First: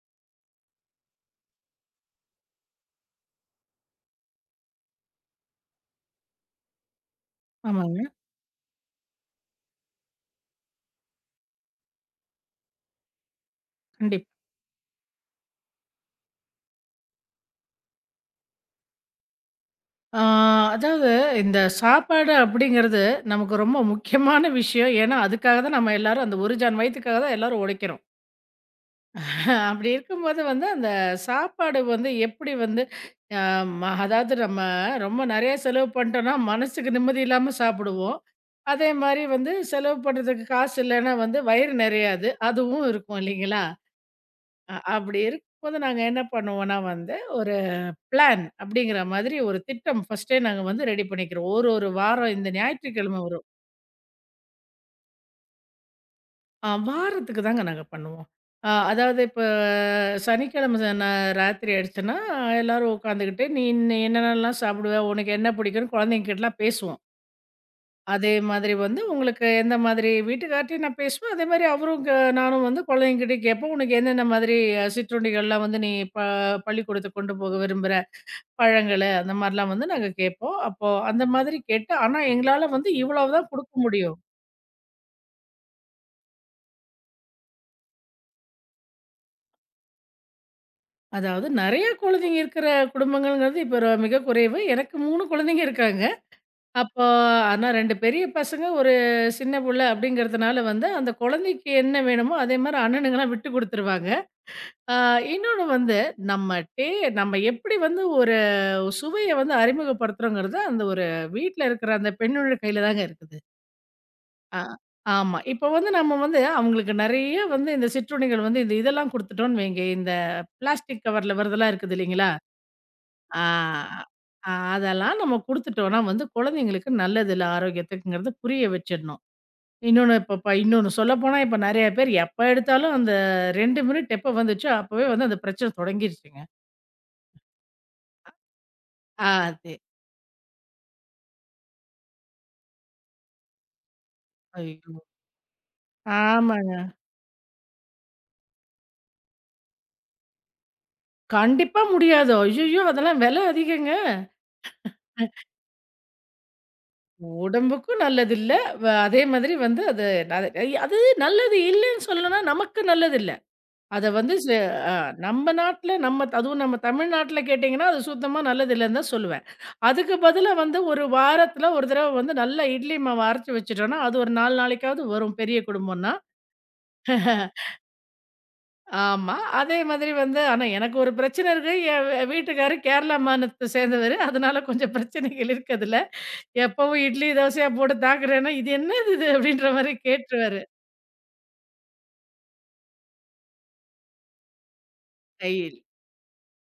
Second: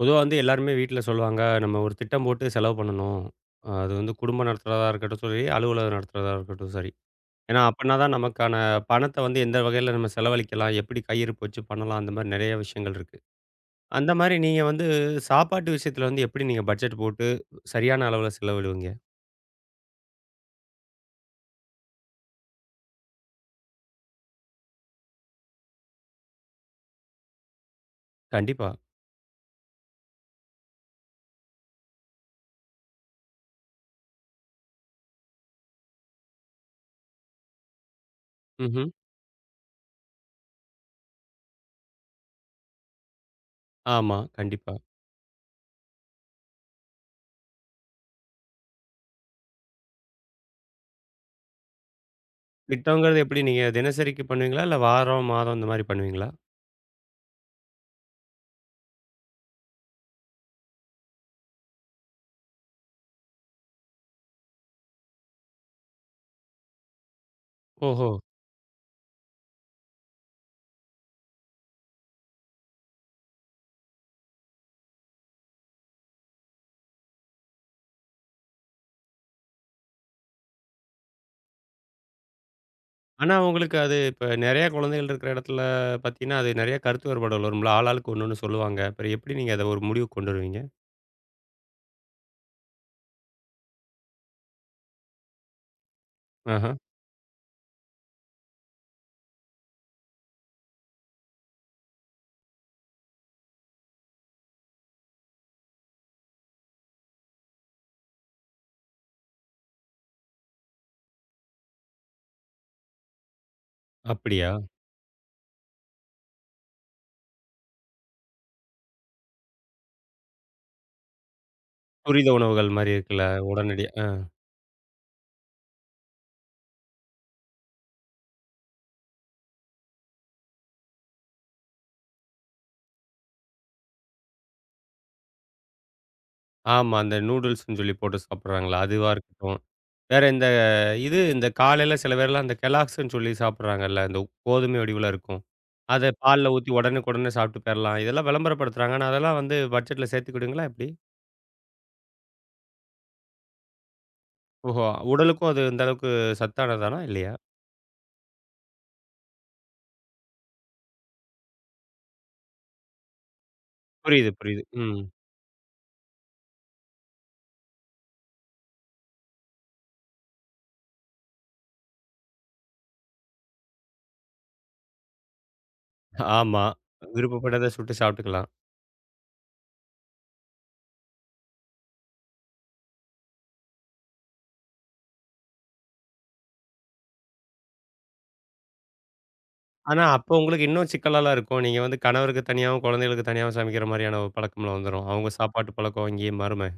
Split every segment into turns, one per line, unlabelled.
பொதுவா வந்து எல்லாருமே வீட்ல சொல்லுவாங்க, நம்ம ஒரு திட்டம் போட்டு செலவு பண்ணணும். அது வந்து குடும்பம் நடத்துறதா இருக்கட்டும் சரி, அலுவலகம் நடத்துறதா இருக்கட்டும் சரி. ஏன்னா, அப்பன்னா
ஆமாங்க.
தான் நமக்கான பணத்த வந்து எந்த வகையில நம்ம செலவழிக்கலாம், எப்படி கையிருப்பு வச்சு பண்ணலாம், அந்த மாரி நெறைய விஷயங்கள் இருக்கு. அந்த
கண்டிப்பா.
மாரி நீங்க வந்து சாப்பாட்டு விஷயத்துல வந்து எப்படி நீங்க பட்ஜெட் போட்டு சரியான அளவுல செலவிடுவீங்க?
ஆ அதாவது இந்த சாப்பாடு அப்படிங்கிறது நமக்கு ரொம்ப முக்கியமான விஷயம். ஏன்னா, அதுக்காக தான் நம்ம எல்லாரும் அந்த ஒரு ஜான் வயித்துக்காக தான் எல்லாரும் உழைக்கிறோம்.
கண்டிப்பா.
அப்படி இருக்கும்போது வந்து அந்த சாப்பாடு வந்து எப்படி வந்து அ ம அதாவது நம்ம ரொம்ப நெறைய செலவு பண்ணிட்டோம்னா, மனசுக்கு நிம்மதி இல்லாம சாப்பிடுவோம்.
ம்ஹ்ம்.
அதே மாரி வந்து செலவு பண்ணுறதுக்கு காசு இல்லன்னா வந்து வயிறு நெறையாது. அதுவும் இருக்கும் இல்லைங்களா?
ஆமா, கண்டிப்பா.
அப்படி இருக்கும்போது நாங்க என்ன பண்ணுவோம்னா வந்து பிளான் அப்படிங்கிற மாதிரி ஒரு திட்டம் ஃபர்ஸ்ட்டே நாங்க வந்து ரெடி பண்ணிக்கிறோம். ஒரு ஒரு வாரம் இந்த
திட்டம்ங்கிறது
ஞாயிற்றுக்கிழமை
எப்படி
வரும்.
நீங்க தினசரிக்கு பண்ணுவீங்களா? இல்ல வாரம், மாதம் இந்த மாரி பண்ணுவீங்களா?
வாரத்துக்கு தாங்க நாங்க பண்ணுவோம். அதாவது இப்ப சனிக்கிழமை ச நா ராத்திரி ஆயிடுச்சுன்னா, எல்லாரும் உட்காந்துக்கிட்டு, "நீ இன்ன என்னென்னலாம் சாப்பிடுவ? உனக்கு என்ன பிடிக்கும்னு?" குழந்தைங்ககிட்டலாம் பேசுவோம்.
ஓஹோ!
அதே மாதிரி வந்து உங்களுக்கு எந்த மாதிரி வீட்டுக்கார்ட்டயும் நான் பேசுவேன். அதே மாதிரி அவரும் நானும் வந்து குழந்தைங்ககிட்டயும் கேட்போம். "உனக்கு என்னென்ன மாதிரி சிற்றுண்டிகள்லாம் வந்து நீ ப பள்ளிக்கூடத்துக்கு கொண்டு போக விரும்புற?" பழங்கள அந்த மாரிலாம் வந்து நாங்க கேட்போம். அப்போ அந்த மாதிரி கேட்டு ஆனா எங்களால வந்து
ஆனா,
இவ்வளவு தான் குடுக்க
உங்களுக்கு அது
முடியும்.
இப்ப நெறைய குழந்தைகள் இருக்கிற இடத்துல பார்த்தீங்கன்னா, அது நெறைய கருத்து வேறுபாடுகள் வரும்ல. ஆளாளுக்கு ஒண்ணு, ஒண்ணு சொல்லுவாங்க. அப்புறம் எப்படி நீங்க அத ஒரு முடிவுக்கு கொண்டு வருவீங்க?
அதாவது நெறைய குழந்தைங்க இருக்கிற குடும்பங்கள்ங்கிறது இப்ப மிக குறைவு. எனக்கு 3 குழந்தைங்க இருக்காங்க.
ஆஹ.
அப்போ ஆனா 2 பெரிய பசங்க, ஒரு சின்ன புள்ள அப்படிங்கிறதுனால வந்து அந்த குழந்தைக்கு என்ன வேணுமோ அதே மாரி அண்ணனுங்கலாம் விட்டு குடுத்துருவாங்க. ஆ இன்னொன்னு வந்து நம்ம டே நம்ம எப்படி வந்து ஒரு சுவைய வந்து அறிமுகப்படுத்துறோங்கிறது அந்த ஒரு வீட்ல இருக்கிற அந்த பெண்ணோட கையில தாங்க இருக்குது.
அப்படியா?
ஆ, ஆமா. இப்ப வந்து நம்ம வந்து அவங்களுக்கு நெறைய வந்து இந்த சிற்றுண்டிகள் வந்து இதெல்லாம் குடுத்துட்டோம்ன்னு வைங்க, இந்த பிளாஸ்டிக் கவர்ல வரதெல்லாம் இருக்குது
துரித
இல்லைங்களா?
உணவுகள் மாரி இருக்குல்ல,
ஆ,
உடனடியா ஆ.
ஆ அதெல்லாம் நம்ம குடுத்துட்டோம்னா வந்து குழந்தைங்களுக்கு நல்லது இல்ல ஆரோக்கியத்துக்குங்கிறத புரிய வச்சிடணும். இன்னொன்னு இப்ப இன்னொன்னு சொல்லப்போனா இப்ப நெறைய பேர் எப்ப எடுத்தாலும் அந்த 2 மினிட் எப்ப வந்துச்சோ அப்பவே வந்து அந்த பிரச்சனை தொடங்கிருச்சுங்க.
ஆமா. அந்த நூடுல்ஸ்ன்னு சொல்லி போட்டு சாப்பிடுறாங்கல்ல, அதுவா இருக்கட்டும்.
அது.
வேற இந்த இது இந்த காலையில சில பேர்லாம் அந்த கெல்லாக்ஸ்ன்னு சொல்லி சாப்பிடுறாங்கல்ல, இந்த கோதுமை
ஐயோ!
வடிவுல இருக்கும். அத பால்ல ஊத்தி
ஆமாங்க.
உடனுக்குடனே சாப்பிட்டு போயிரலாம். இதெல்லாம் விளம்பரப்படுத்துறாங்க. ஆனா, அதெல்லாம் வந்து பட்ஜெட்ல சேர்த்துக்கிடுவீங்களா எப்படி?
கண்டிப்பா முடியாது. ஐய்யய்யோ! அதெல்லாம் விலை அதிகங்க.
ஓஹோ! உடலுக்கும் அது இந்த அளவுக்கு சத்தானதானா? இல்லையா?
உடம்புக்கும் நல்லது இல்ல. அதே மாதிரி வந்து அது அது அது நல்லது இல்லன்னு சொல்லணும்னா நமக்கு நல்லது இல்ல. அத
புரியுது,
வந்து ச
புரியுது.
அ
ம்.
நம்ம நாட்ல நம்ம அதுவும் நம்ம தமிழ்நாட்ல கேட்டீங்கன்னா, அது சுத்தமா நல்லது இல்லன்னு தான் சொல்லுவேன். அதுக்கு பதிலா வந்து ஒரு வாரத்துல ஒரு தடவ வந்து நல்லா இட்லி மாவு அரைச்சு வச்சுட்டோம்னா, அது ஒரு 4 நாளைக்காவது வரும் பெரிய குடும்பம்னா.
ஆமா. விருப்பப்பட்டத சுட்டு சாப்பிட்டுக்கலாம்.
ஆமா. அதே மாதிரி வந்து ஆனா எனக்கு ஒரு பிரச்சனை இருக்கு. என் வீட்டுக்காரரு கேரளா மாநிலத்த சேர்ந்தவரு. அதனால கொஞ்சம் பிரச்சனைகள் இருக்கு அதுல. எப்பவும் இட்லி, தோசையா போட்டு தாக்குறேன்னா, "இது என்னது இது?" அப்படின்ற மாரி
ஆனா, அப்ப
கேட்டுருவாரு.
உங்களுக்கு இன்னும் சிக்கலாலாம் இருக்கும். நீங்க வந்து கணவருக்கு தனியாவும், குழந்தைகளுக்கு தனியாவும் சமைக்கிற மாரியான ஒரு பழக்கம்லாம் வந்துரும். அவங்க சாப்பாட்டு
ஐய்யய்யோ!
பழக்கம் இங்கேயே மாறுமே!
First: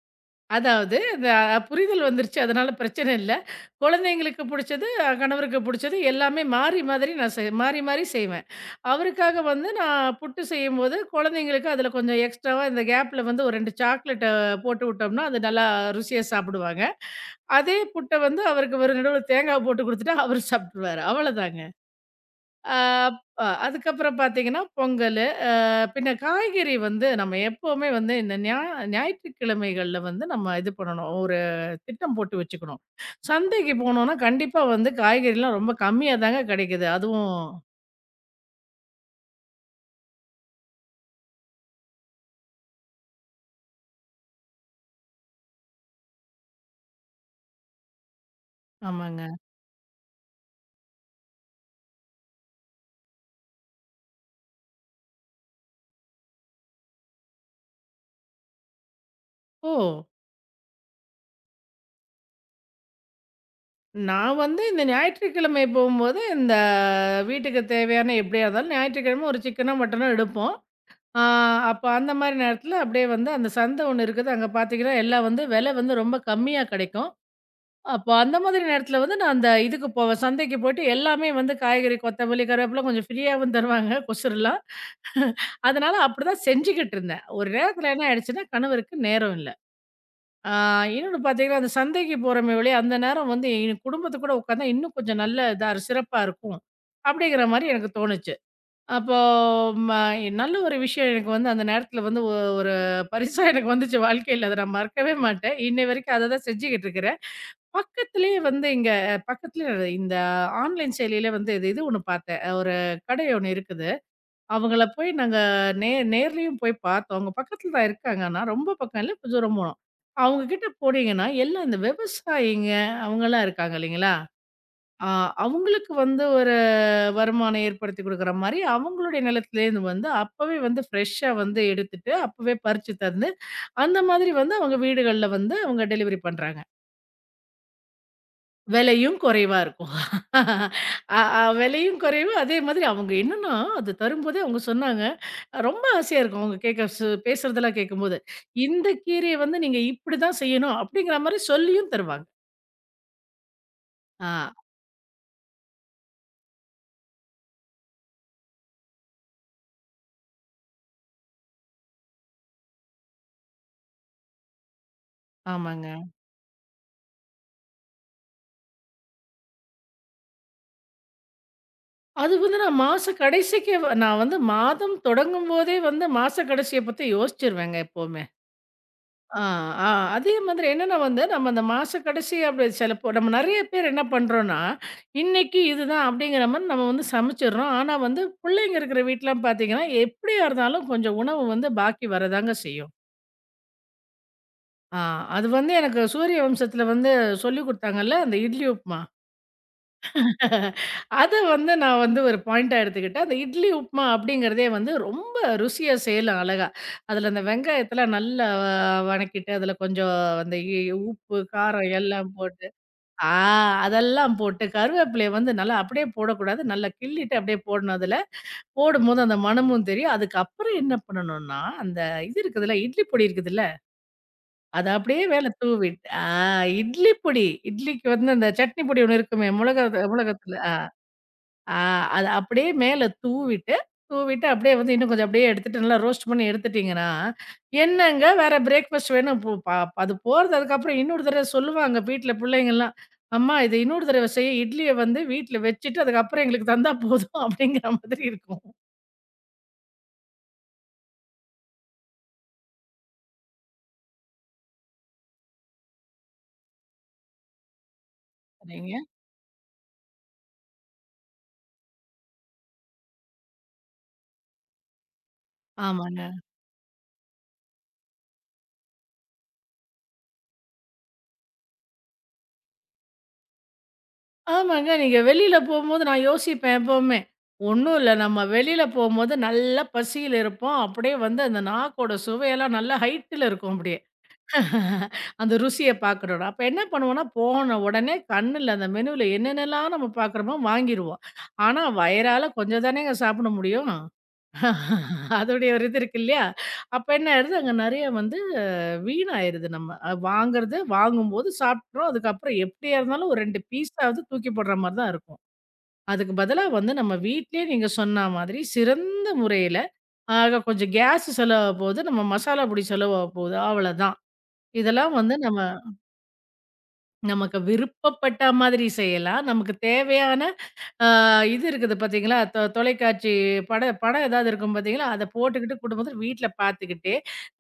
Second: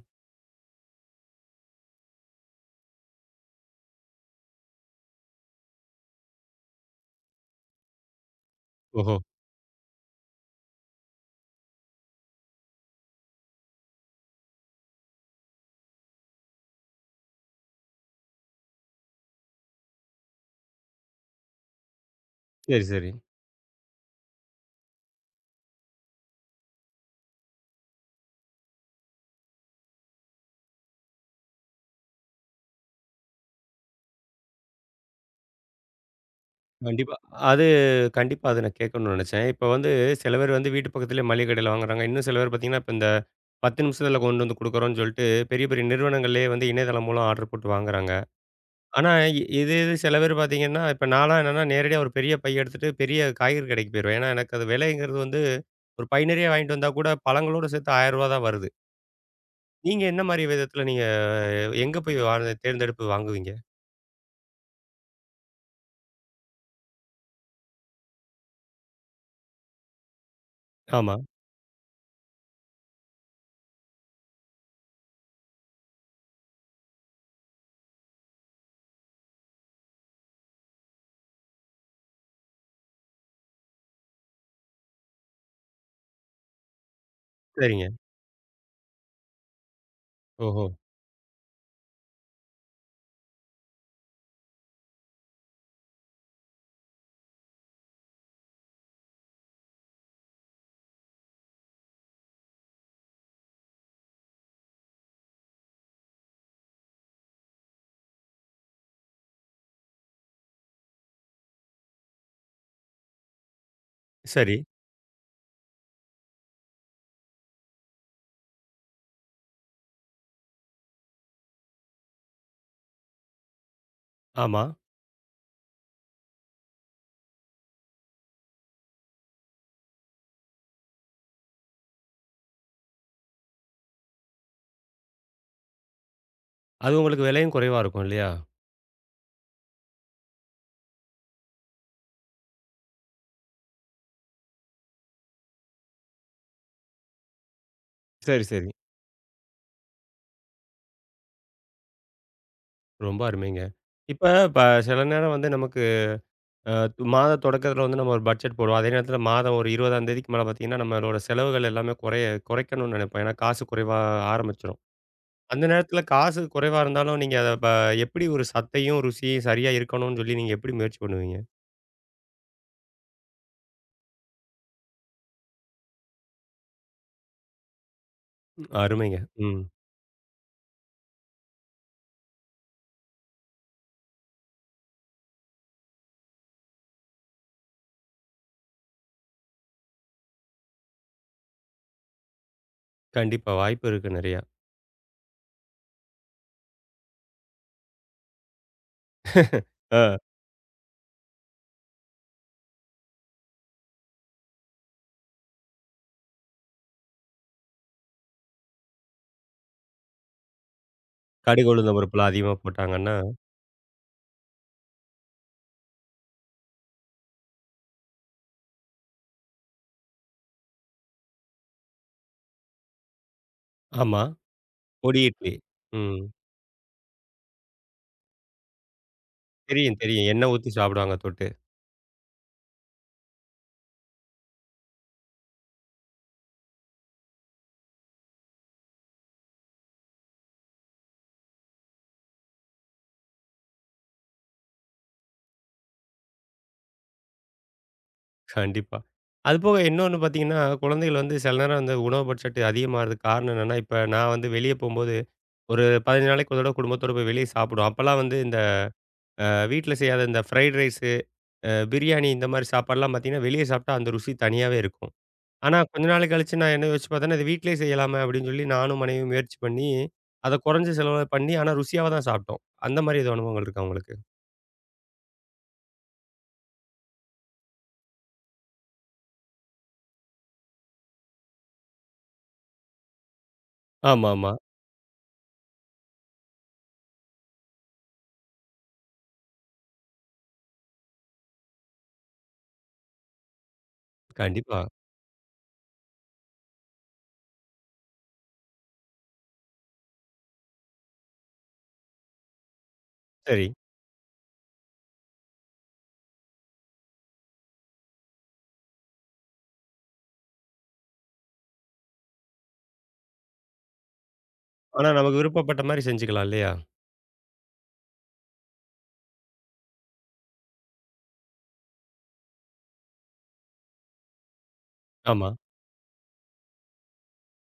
அதாவது அந்த புரிதல் வந்துருச்சு. அதனால பிரச்சனை இல்ல. குழந்தைங்களுக்கு புடிச்சது, கணவருக்கு புடிச்சது எல்லாமே மாறி மாதிரி நான் மாறி மாறி செய்வேன்.
ஓஹோ!
அவருக்காக வந்து நான் புட்டு செய்யும்போது, குழந்தைங்களுக்கு அதில கொஞ்சம் எக்ஸ்ட்ராவா இந்த கேப்ல வந்து ஒரு 2 சாக்லேட்ட போட்டு விட்டோம்னா, அது நல்லா ருசியா சாப்பிடுவாங்க. அதே புட்ட வந்து அவருக்கு ஒரு நடுவுல தேங்காய் போட்டு குடுத்துட்டா, அவரு சாப்ட்டுருவாரு. அவ்வளதாங்க. ஆ,
சரி, சரி.
அ அதுக்கப்புறம் பார்த்தீங்கன்னா, பொங்கலு. பின்ன காய்கறி வந்து நம்ம எப்பவுமே வந்து இந்த ஞாயிற்றுக்கிழமைகள்ல வந்து நம்ம இது பண்ணணும். ஒரு திட்டம் போட்டு வச்சுக்கணும். சந்தைக்கு போனோம்னா, கண்டிப்பா வந்து காய்கறிலாம் ரொம்ப கம்மியா தாங்க கெடைக்குது.
கண்டிப்பா.
அதுவும்
அது கண்டிப்பா அத நான் கேட்கணும்னு நெனச்சேன். இப்ப வந்து சில பேர் வந்து வீட்டு பக்கத்திலேயே மளிகை கடையில வாங்குறாங்க. இன்னும் சில பேர் பார்த்தீங்கன்னா, இப்ப இந்த 10 நிமிஷத்தில கொண்டு வந்து குடுக்குறோம்ன்னு சொல்லிட்டு, பெரிய பெரிய நிறுவனங்கள்லேயே வந்து இணையதளம் மூலம் ஆர்டர் போட்டு வாங்குறாங்க. ஆனா,
ஆமாங்க.
இது இது சில பேர் பார்த்தீங்கன்னா, இப்ப நான்லாம் என்னன்னா, நேரடியா ஒரு பெரிய பை எடுத்துட்டு பெரிய காய்கறி கடைக்கு போயிருவேன். ஏன்னா, எனக்கு அது விலைங்கிறது வந்து ஒரு பை நிறைய வாங்கிட்டு வந்தா கூட பழங்களோட சேர்த்து ரூ. 1,000 தான் வருது.
ஓ!
நீங்க என்ன மாரி விதத்துல நீங்க எங்க போய் வா தேர்ந்தெடுப்பு வாங்குவீங்க?
நான் வந்து இந்த ஞாயிற்றுக்கிழமை போம்போது, இந்த வீட்டுக்கு தேவையான எப்படியா இருந்தாலும் ஞாயிற்றுக்கிழமை ஒரு சிக்கனோ, மட்டனோ எடுப்போம்.
ஆமா.
ஆ அப்ப அந்த மாரி நேரத்தில அப்படியே வந்து அந்த சந்தை ஒண்ணு இருக்குது. அங்க பார்த்தீங்கன்னா, எல்லாம் வந்து விலை வந்து ரொம்ப கம்மியா கெடைக்கும். அப்போ அந்த மாதிரி நேரத்தில வந்து நான் அந்த இதுக்கு போவேன். சந்தைக்கு போயிட்டு எல்லாமே வந்து காய்கறி, கொத்தமல்லி, கருவேப்பில கொஞ்சம் ஃப்ரீயாவும் தருவாங்க கொசுரெல்லாம். அதனால அப்படிதான் செஞ்சுகிட்டு இருந்தேன். ஒரு
சரிங்க.
நேரத்தில என்ன ஆயிடுச்சுன்னா, கணவருக்கு நேரம் இல்ல. ஆ
ஓஹோ!
இன்னொன்னு பார்த்தீங்கன்னா, அந்த சந்தைக்கு போறோமே ஒழிய, அந்த நேரம் வந்து என் குடும்பத்து கூட உட்காந்தா இன்னும் கொஞ்சம் நல்ல இதா சிறப்பா இருக்கும். அப்படிங்கிற மாரி எனக்கு தோணுச்சு. அப்போ ம நல்ல ஒரு விஷயம் எனக்கு வந்து அந்த நேரத்தில வந்து ஒரு பரிசா எனக்கு வந்துச்சு வாழ்க்கையில. அத நான் மறக்கவே மாட்டேன். இன்னை வரைக்கும் அத தான் செஞ்சுகிட்டு இருக்கிறேன். பக்கத்திலேயே வந்து இங்க பக்கத்துல இந்த ஆன்லைன் செயலியில வந்து இது இது ஒண்ணு பார்த்தேன். ஒரு கடை ஒண்ணு இருக்குது.
சரி.
அவங்கள போய் நாங்க நேர்லயும் போய் பார்த்தோம். அவங்க பக்கத்துல தான் இருக்காங்க. ஆனா ரொம்ப பக்கம் இல்ல. கொஞ்சம் தூரம். அவங்க கிட்ட போனீங்கன்னா, எல்லாம் இந்த விவசாயிங்க அவங்கலாம் இருக்காங்க இல்லைங்களா?
ஆமா.
ஆ அவங்களுக்கு வந்து ஒரு வருமானம் ஏற்படுத்தி குடுக்குற மாரி, அவங்களுடைய நிலத்திலேருந்து வந்து அப்பவே வந்து ஃப்ரெஷ்ஷா வந்து எடுத்துட்டு, அப்பவே பறிச்சு தந்து, அந்த மாதிரி வந்து அவங்க வீடுகள்ல வந்து அவங்க டெலிவரி பண்றாங்க.
அது உங்களுக்கு விலையும் குறைவா இருக்கும் இல்லையா?
விலையும் குறைவா இருக்கும். அ அ விலையும் குறைவு, அதே மாதிரி அவங்க என்னன்னா, அது தரும்போதே அவங்க சொன்னாங்க, ரொம்ப ஆசையா இருக்கும் அவங்க கேட்க பேசுறதெல்லாம் கேட்கும்போது.
சரி, சரி.
"இந்த கீரைய வந்து நீங்க இப்படிதான் செய்யணும்." அப்படிங்கிற மாரி சொல்லியும் தருவாங்க.
ரொம்ப அருமைங்க. இப்ப
ஆ,
ப சில நேரம் வந்து நமக்கு அ மாத தொடக்கத்தில வந்து நம்ம ஒரு பட்ஜெட் போடுவோம். அதே நேரத்தில மாதம் ஒரு 20ஆம் தேதிக்கு மேல பார்த்தீங்கன்னா, நம்மளோட செலவுகள் எல்லாமே குறைய குறைக்கணும்னு நினைப்போம். ஏன்னா காசு குறைவா ஆரம்பிச்சுரும். அந்த
ஆமாங்க.
நேரத்தில காசு குறைவா இருந்தாலும், நீங்க அத எப்படி ஒரு சத்தையும், ருசியும் சரியா இருக்கணும்னு சொல்லி நீங்க எப்படி முயற்சி பண்ணுவீங்க?
அது வந்து நான் மாச கடைசிக்கு நான் வந்து மாதம் தொடங்கும்போதே வந்து மாச கடைசிய பத்தி யோசிச்சுருவேங்க எப்பவுமே.
ம், அருமைங்க.
ஆ,
ம்.
ஆ. அதே மாதிரி என்னன்னா வந்து, நம்ம அந்த மாச கடைசி அப்படி சிலப்போ நம்ம நெறைய பேர் என்ன பண்றோம்ன்னா, இன்னைக்கு இதுதான் அப்படிங்கிற மாரி நம்ம வந்து சமைச்சிடுறோம். ஆனா வந்து பிள்ளைங்க இருக்கிற வீட்லாம் பார்த்தீங்கன்னா, எப்படியா இருந்தாலும் கொஞ்சம் உணவு வந்து பாக்கி வரதாங்க செய்யும்.
கண்டிப்பா வாய்ப்பு இருக்கு நெறையா.
ஆ அது வந்து எனக்கு சூரிய வம்சத்தில வந்து சொல்லிக் குடுத்தாங்கல்ல, அந்த இட்லி உப்புமா.
ஆ
அத வந்து நான் வந்து ஒரு பாயிண்ட்டா எடுத்துக்கிட்டேன். அந்த இட்லி, உப்புமா அப்படிங்கிறதே வந்து ரொம்ப ருசியா செய்யலாம் அழகா. அதுல அந்த வெங்காயத்தலாம் நல்லா வணக்கிட்டு, அதுல கொஞ்சம் அந்த உப்பு,
கடுகு
காரம்
உளுந்தம் பருப்புலாம்
எல்லாம்
அதிகமா
போட்டு
போட்டாங்கன்னா
ஆ அதெல்லாம் போட்டு கருவேப்பிலைய வந்து நல்லா அப்படியே போடக்கூடாது. நல்லா கிள்ளிட்டு அப்படியே போடணும் அதுல. போடும்போது அந்த மணமும் தெரியும். அதுக்கப்புறம் என்ன பண்ணணும்னா, அந்த இது இருக்குதுல்ல, இட்லி பொடி இருக்குதுல்ல,
ஆமா.
அத
பொடி
அப்படியே மேல
இட்லி.
தூவிட்டு
ம்.
இட்லி பொடி. இட்லிக்கு வந்து அந்த சட்னி பொடி ஒண்ணு இருக்குமே,
தெரியும், தெரியும். எண்ணெய்
மிளகாத்தூள்.
ஊத்தி
ஆ.
சாப்பிடுவாங்க தொட்டு.
ஆ அத அப்படியே மேல தூவிட்டு, தூவிட்டு அப்படியே வந்து இன்னும் கொஞ்சம் அப்படியே எடுத்துட்டு நல்லா ரோஸ்ட் பண்ணி எடுத்துட்டீங்கன்னா, என்னங்க வேற பிரேக்ஃபாஸ்ட் வேணும். பு ப அது போறது அதுக்கப்புறம் இன்னொரு தடவ சொல்லுவாங்க வீட்ல பிள்ளைங்கலாம். அம்மா இத இன்னொரு தடவ செய் இட்லிய வந்து வீட்ல வச்சுட்டு அதுக்கப்புறம் எங்களுக்கு தந்தா போதும் அப்படிங்கிற மாதிரி இருக்கும்.
கண்டிப்பா. அதுபோக இன்னொன்னு பார்த்தீங்கன்னா, குழந்தைகள் வந்து சில நேரம் வந்து உணவு பட்ஜெட் அதிகமாகுறது காரணம் என்னன்னா, இப்ப நான் வந்து வெளிய போம்போது ஒரு 15 நாளைக்கு ஒரு தடவ குடும்பத்தோட போய் வெளிய சாப்பிடுவோம். அப்பலாம் வந்து இந்த
சரிங்க.
அ வீட்ல செய்யாத இந்த ஃப்ரைட் ரைஸு, பிரியாணி இந்த மாரி சாப்பாடுலாம் பார்த்தீங்கன்னா, வெளிய சாப்பிட்டா அந்த ருசி தனியாவே இருக்கும். ஆனா கொஞ்ச
ஆமாங்க.
நாள் கழிச்சு நான் என்ன யோசிச்சு பார்த்தேன்னா, இது வீட்லயே செய்யலாமே அப்படின்னு சொல்லி நானும் மனைவியும் முயற்சி பண்ணி, அத குறைஞ்ச செலவுல பண்ணி ஆனா ருசியாவ தான் சாப்பிட்டோம். அந்த மாரி எதுவும் அனுபவங்கள் இருக்கா உங்களுக்கு?
ஆமாங்க. நீங்க வெளியில போம்போது நான் யோசிப்பேன் எப்பவுமே. ஒண்ணும் இல்ல நம்ம வெளியில போம்போது நல்லா பசியில இருப்போம். அப்படியே வந்து அந்த நாக்கோட சுவையெல்லாம் நல்லா ஹைட்ல இருக்கும் அப்படியே.
ஆமாமா.
அந்த ருசிய பார்க்கணும்னா, அப்ப என்ன பண்ணுவோம்னா, போன உடனே கண்ணுல அந்த மெனுல என்னென்னலாம் நம்ம பார்க்குறோமோ வாங்கிருவோம். ஆனா, வயிறால கொஞ்சம் தானேங்க சாப்பிட முடியும்.
கண்டிப்பா.
அதோடைய ஒரு இது இருக்கு இல்லையா? அப்ப என்ன ஆயிடுது, அங்க நெறைய வந்து வீணாயிருது நம்ம. வாங்குறது வாங்கும்போது சாப்பிட்டுறோம். அதுக்கப்புறம் எப்படியா இருந்தாலும் ஒரு 2
சரி.
பீஸாவது தூக்கி போடுற மாரி தான் இருக்கும். அதுக்கு பதிலா வந்து நம்ம வீட்லயே நீங்க சொன்ன மாதிரி சிறந்த முறையில, ஆக கொஞ்சம் கேஸ் செலவாக போகுது, நம்ம மசாலா பொடி செலவாக போகுது, அவ்வளதான்.
ஆனா
இதெல்லாம் வந்து
நமக்கு
நம்ம
விருப்பப்பட்ட மாரி செஞ்சுக்கலாம் இல்லையா?
நமக்கு விருப்பப்பட்ட மாதிரி செய்யலாம். நமக்கு தேவையான அ இது இருக்குது பார்த்தீங்களா, தொலைக்காட்சி படம் ஏதாவது இருக்கும் பார்த்தீங்களா, அத
ஆமா.
போட்டுக்கிட்டு குடும்பத்தில வீட்ல பார்த்துக்கிட்டே,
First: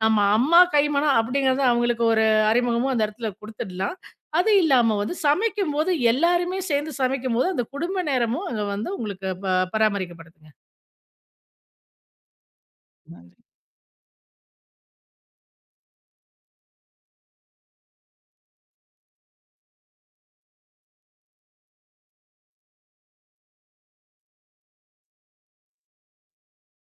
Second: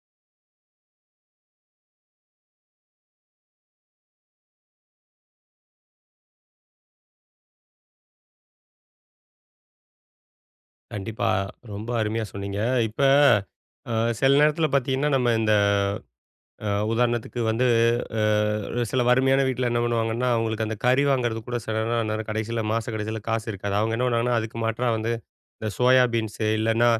நம்ம அம்மா கைமணம் அப்படிங்கிறத அவங்களுக்கு ஒரு அறிமுகமும் அந்த இடத்துல குடுத்துடலாம். அது இல்லாம வந்து சமைக்கும்போது எல்லாருமே சேர்ந்து சமைக்கும்போது, அந்த குடும்ப நேரமும் அங்க வந்து உங்களுக்கு பராமரிக்கப்படுதுங்க.
கண்டிப்பா. ரொம்ப அருமையா சொன்னீங்க. இப்ப
நன்றி.
அ சில நேரத்தில பார்த்தீங்கன்னா, நம்ம இந்த உதாரணத்துக்கு வந்து சில வறுமையான வீட்ல என்ன பண்ணுவாங்கன்னா, அவங்களுக்கு அந்த கறி வாங்குறதுக்கு கூட சில நேரம் அந்நேரம் கடைசியில மாச கடைசியில காசு இருக்காது. அவங்க என்ன பண்ணுவாங்கன்னா, அதுக்கு மாற்றா வந்து இந்த சோயா பீன்ஸு இல்லன்னா,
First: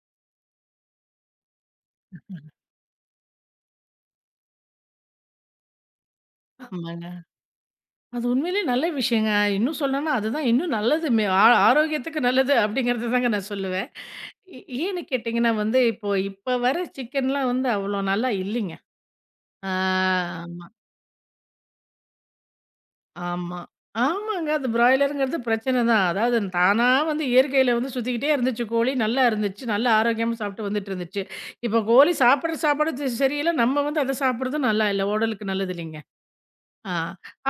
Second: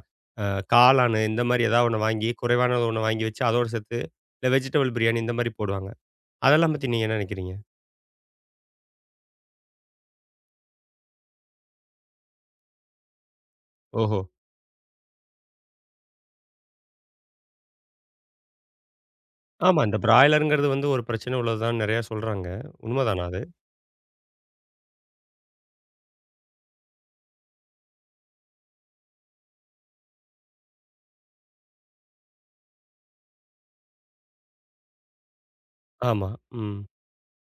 அ காளானு இந்த மாரி ஏதாவது ஒண்ணு வாங்கி குறைவானது ஒண்ணு வாங்கி வச்சு அதோட சேர்த்து இந்த வெஜிடபிள் பிரியாணி இந்த மாரி போடுவாங்க. அதெல்லாம் பத்தி நீங்க
ஆமாங்க.
என்ன நெனைக்கிறீங்க?
அது உண்மையிலேயே நல்ல விஷயங்க. இன்னும் சொல்லணும்னா அதுதான் இன்னும் நல்லது. மே ஆ ஆரோக்கியத்துக்கு நல்லது அப்படிங்கிறத தாங்க நான் சொல்லுவேன்.
ஓஹோ!
ஏ ஏன்னு கேட்டீங்கன்னா வந்து, இப்போ இப்ப வர சிக்கன்லாம் வந்து அவ்வளோ நல்லா இல்லைங்க. ஆ
ஆமா. இந்த
ஆமா,
பிராய்லருங்கிறது வந்து ஒரு பிரச்சனை உள்ளது தான் நெறையா சொல்றாங்க. உண்மதானா அது?
ஆமா. ஆமாங்க. அது பிராய்லருங்கிறது பிரச்சனை தான். அதாவது தானா வந்து இயற்கையில வந்து சுத்திக்கிட்டே இருந்துச்சு கோழி. நல்லா இருந்துச்சு. நல்ல ஆரோக்கியமா சாப்பிட்டு வந்துட்டு இருந்துச்சு. இப்போ கோழி சாப்பிடுற சாப்பாடு சரியில்ல. நம்ம வந்து அத சாப்பிடுறதும் நல்லா இல்ல. உடலுக்கு நல்லது இல்லைங்க.
ஆமா. ம்.
ஆ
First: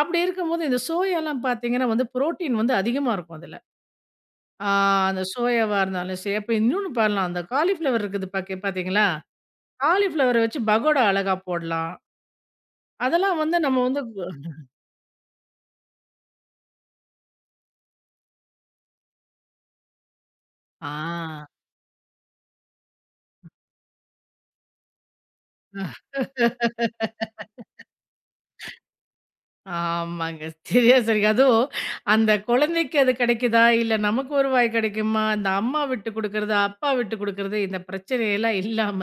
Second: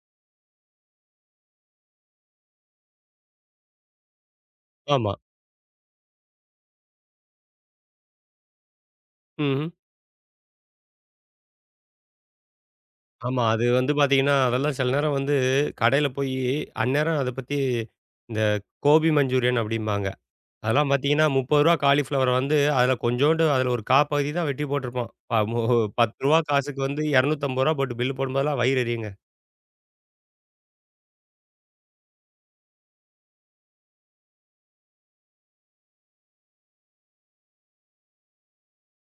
அப்படி இருக்கும்போது இந்த சோயாலாம் பார்த்தீங்கன்னா வந்து புரோட்டீன் வந்து அதிகமா இருக்கும் அதுல. ஆ
ஆமா.
அந்த சோயாவா இருந்தாலும் சரி, அப்ப இன்னொன்னு பண்ணலாம். அந்த காலிஃப்ளவர் இருக்குது பாக்க பார்த்தீங்களா?
ம்.
காலிஃப்ளவர வச்சு பகோடா அழகா போடலாம். அதெல்லாம்
ஆமா.
வந்து
அது
நம்ம
வந்து
வந்து
பார்த்தீங்கன்னா, அதெல்லாம் சில நேரம் வந்து கடையில போயி, அந்நேரம் அத பத்தி இந்த கோபி மஞ்சூரியன் அப்படிம்பாங்க.
ஆ.
அதெல்லாம் பார்த்தீங்கன்னா, ரூ. 30 காலிஃப்ளவர் வந்து அதில கொஞ்சோண்டு அதில ஒரு 1/4 பகுதி தான் வெட்டி போட்டிருப்பான். ப மு ரூ. 10 காசுக்கு வந்து ரூ. 250 போட்டு பில் போடும்போதெல்லாம் வயிறு எரியுங்க.
ஆமாங்க. சரியா சொன்னீங்க. அதுவும் அந்த குழந்தைக்கு அது கிடைக்குதா? இல்ல நமக்கு ஒரு வாய் கிடைக்குமா? இந்த அம்மா விட்டு குடுக்குறது, அப்பா விட்டு குடுக்குறது இந்த பிரச்சனையெல்லாம் இல்லாம,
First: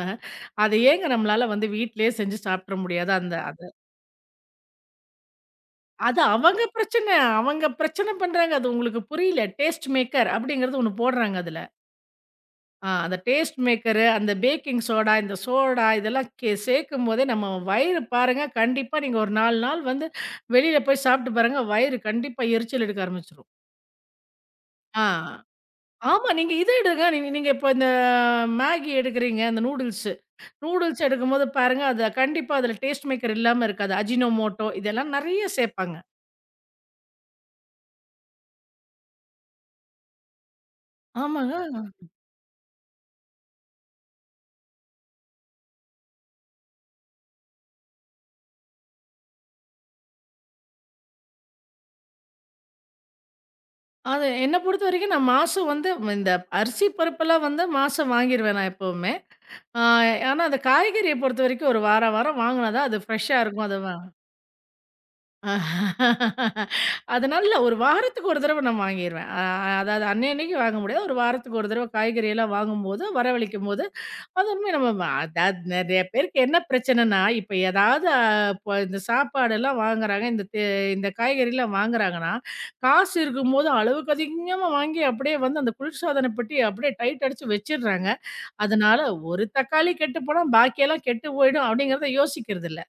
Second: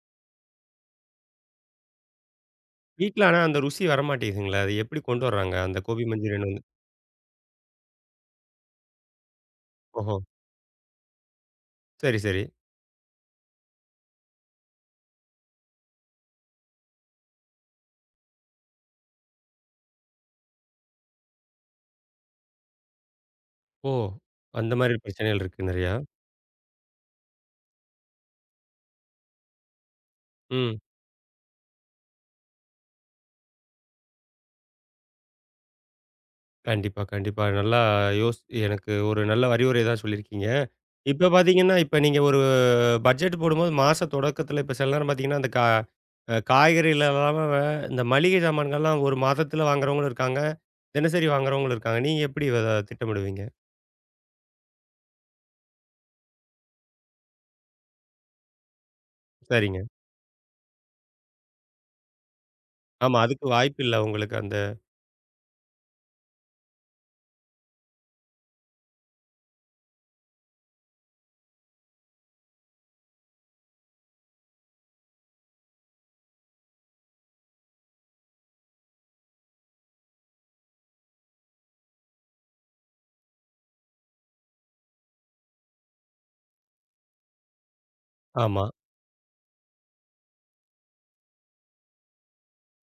அத ஏங்க நம்மளால வந்து வீட்லயே செஞ்சு சாப்பிட்ற முடியாது?
வீட்ல
அந்த
ஆனா அந்த
அது
ருசி வரமாட்டேங்குதுங்களே. அது எப்படி கொண்டு வர்றாங்க அந்த கோபி
அது
மஞ்சூரியன் வந்து?
அவங்க பிரச்சனை. அவங்க பிரச்சனை பண்றாங்க. அது உங்களுக்கு புரியல. டேஸ்ட்
ஓஹோ!
மேக்கர் அப்படிங்கிறது ஒண்ணு போடுறாங்க அதுல.
சரி, சரி.
அந்த டேஸ்ட் மேக்கரு, அந்த பேக்கிங் சோடா, இந்த சோடா இதெல்லாம் சேர்க்கும்போதே நம்ம வயிறு பாருங்க, கண்டிப்பா நீங்க ஒரு 4 நாள் வந்து வெளியில போய் சாப்பிட்டு பாருங்க, வயிறு கண்டிப்பா எரிச்சல் எடுக்க ஆரம்பிச்சுரும்.
ஓ! அந்த மாரி
ஆ.
பிரச்சனைகள் இருக்கு நெறையா.
ஆமா. நீங்க இத எடுங்க. நீங்க நீங்க இப்ப இந்த மேகி எடுக்குறீங்க, அந்த நூடுல்ஸு.
ம்.
நூடுல்ஸ் எடுக்கும்போது பாருங்க, அது கண்டிப்பா அதுல டேஸ்ட் மேக்கர் இல்லாம இருக்காது. அஜினோமோட்டோ இதெல்லாம் நெறைய சேர்ப்பாங்க.
கண்டிப்பா, கண்டிப்பா. நல்லா யோசி எனக்கு ஒரு நல்ல அறிவுரை தான் சொல்லியிருக்கீங்க. இப்ப பார்த்தீங்கன்னா,
ஆமாங்க.
இப்ப நீங்க ஒரு பட்ஜெட் போடும்போது மாச தொடக்கத்துல இப்ப சில நேரம் பார்த்தீங்கன்னா, அந்த கா காய்கறில இல்லாம இந்த மளிகை சாமான்கள்லாம் ஒரு மாதத்துல வாங்குறவங்களும் இருக்காங்க. தினசரி வாங்குறவங்களும் இருக்காங்க. நீங்க எப்படி அத திட்டமிடுவீங்க?
அது என்ன பொறுத்தவரைக்கும் நான் மாசம் வந்து இந்த அரிசி பருப்பெல்லாம் வந்து மாசம் வாங்கிருவேன் நான் எப்பவுமே.
சரிங்க.
ஆ ஆனா, அந்த காய்கறிய பொறுத்தவரைக்கும் ஒரு வாரம், வாரம் வாங்குனா தான் அது
ஆமா.
ஃப்ரெஷ்ஷா
அதுக்கு
இருக்கும். அது
வாய்ப்பில்ல உங்களுக்கு அந்த
ஆஹ் அதனால இல்ல ஒரு வாரத்துக்கு ஒரு தடவ நான் வாங்கிருவேன். அதாவது அன்னைக்கு வாங்க முடியாது. ஒரு வாரத்துக்கு ஒரு தடவ காய்கறி எல்லாம் வாங்கும்போது, வரவழைக்கும்போது, அது உண்மைய நம்ம அதாவது நெறைய பேருக்கு என்ன பிரச்சனைன்னா, இப்ப ஏதாவது இப்ப இந்த சாப்பாடெல்லாம் வாங்குறாங்க. இந்த இந்த காய்கறிலாம் வாங்குறாங்கன்னா, காசு இருக்கும்போது அளவுக்கு அதிகமா வாங்கி அப்படியே வந்து அந்த குளிர்சாதன பெட்டிய அப்படியே டைட் அடிச்சு வச்சுடுறாங்க.
ஆமா.
அதனால ஒரு தக்காளி கெட்டு போனா பாக்கியெல்லாம் கெட்டு போயிடும் அப்படிங்கிறத யோசிக்கிறது இல்ல.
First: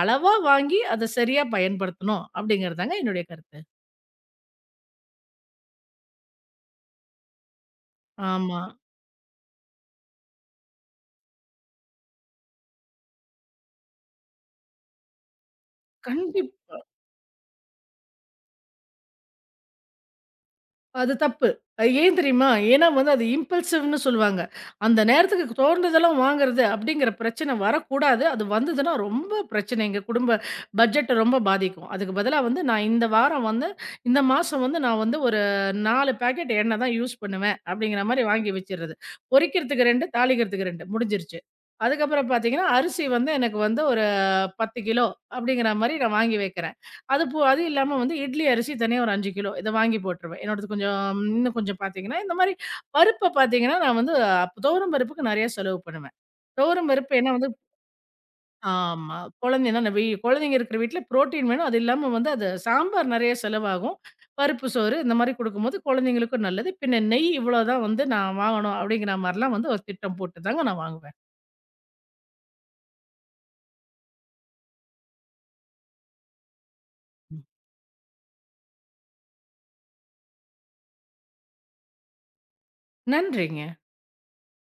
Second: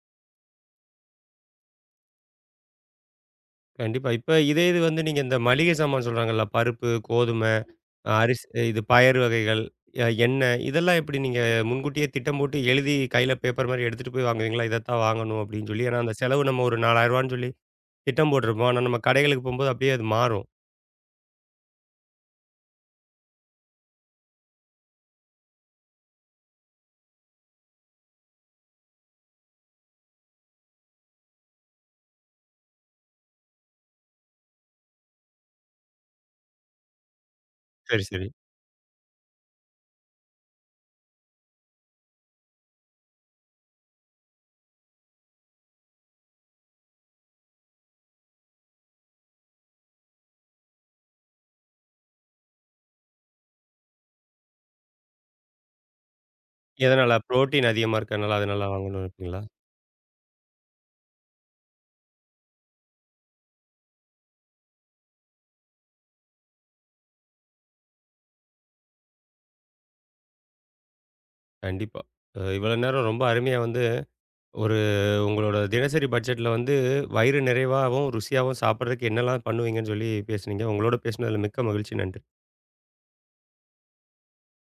அளவா வாங்கி அத சரியா பயன்படுத்தணும் அப்படிங்கிறதாங்க என்னுடைய கருத்து.
கண்டிப்பா. இப்ப இதே இது வந்து நீங்க இந்த மளிகை சாமான் சொல்றாங்கல்ல, பருப்பு, அரிசி
ஆமா.
இது பயறு வகைகள், எண்ணெய் இதெல்லாம் எப்படி நீங்க முன்கூட்டியே திட்டம் போட்டு எழுதி கையில பேப்பர் மாரி எடுத்துட்டு போய் வாங்குவீங்களா? இதத்தான் வாங்கணும் அப்படின்னு சொல்லி. ஏன்னா அந்த செலவு நம்ம
கண்டிப்பா.
ஒரு ரூ. 4000ன்னு சொல்லி திட்டம் போட்டிருப்போம். ஆனா நம்ம கடைகளுக்கு போம்போது அப்படியே அது மாறும்.
அது தப்பு. அது ஏன் தெரியுமா? ஏன்னா வந்து அது இம்பல்சிவ்ன்னு சொல்லுவாங்க. அந்த நேரத்துக்கு தோன்றதெல்லாம் வாங்குறது அப்படிங்கிற பிரச்சனை வரக்கூடாது. அது வந்ததுன்னா ரொம்ப பிரச்சனை. எங்க குடும்ப பட்ஜெட்ட ரொம்ப பாதிக்கும். அதுக்கு பதிலா வந்து நான் இந்த வாரம் வந்து இந்த மாசம் வந்து நான் வந்து ஒரு 4 பாக்கெட் எண்ணெய் தான் யூஸ் பண்ணுவேன்
சரி,
அப்படிங்கிற மாரி
சரி.
வாங்கி வச்சுர்றது. பொரிக்கிறதுக்கு 2, தாளிக்கிறதுக்கு 2 முடிஞ்சிருச்சு. அதுக்கப்புறம் பார்த்தீங்கன்னா, அரிசி வந்து எனக்கு வந்து ஒரு 10 கிலோ அப்படிங்கிற மாரி நான் வாங்கி வைக்கிறேன். அது போ அது இல்லாம வந்து இட்லி அரிசி தனியா ஒரு 5 கிலோ இத வாங்கி போட்டுருவேன். என்னோடது கொஞ்சம் இன்னும் கொஞ்சம் பார்த்தீங்கன்னா, இந்த மாரி பருப்ப பார்த்தீங்கன்னா, நான் வந்து துவரம் பருப்புக்கு நெறைய செலவு பண்ணுவேன். துவரம்
எதனால?
பருப்பு ஏன்னா வந்து
புரோட்டீன் அதிகமா இருக்கனால அதனால வாங்கணும்னு
ஆமா.
இருப்பீங்களா?
குழந்தைன்னா நம்ம குழந்தைங்க இருக்கிற வீட்ல புரோட்டீன் வேணும். அது இல்லாம வந்து அது சாம்பார் நெறைய செலவாகும். பருப்பு சோறு இந்த மாரி குடுக்கும்போது குழந்தைங்களுக்கும் நல்லது. பின்ன நெய் இவ்வளோ தான் வந்து நான் வாங்கணும் அப்படிங்கிற மாரிலாம் வந்து ஒரு திட்டம் போட்டு தாங்க நான் வாங்குவேன்.
கண்டிப்பா. இவ்வளோ நேரம் ரொம்ப அருமையா வந்து ஒரு உங்களோட தினசரி பட்ஜெட்ல வந்து வயிறு நிறைவாவும், ருசியாவும் சாப்பிடுறதுக்கு என்னெல்லாம் பண்ணுவீங்கன்னு சொல்லி பேசுனீங்க. உங்களோட பேசினதுல மிக்க மகிழ்ச்சி. நன்றி.
நன்றிங்க.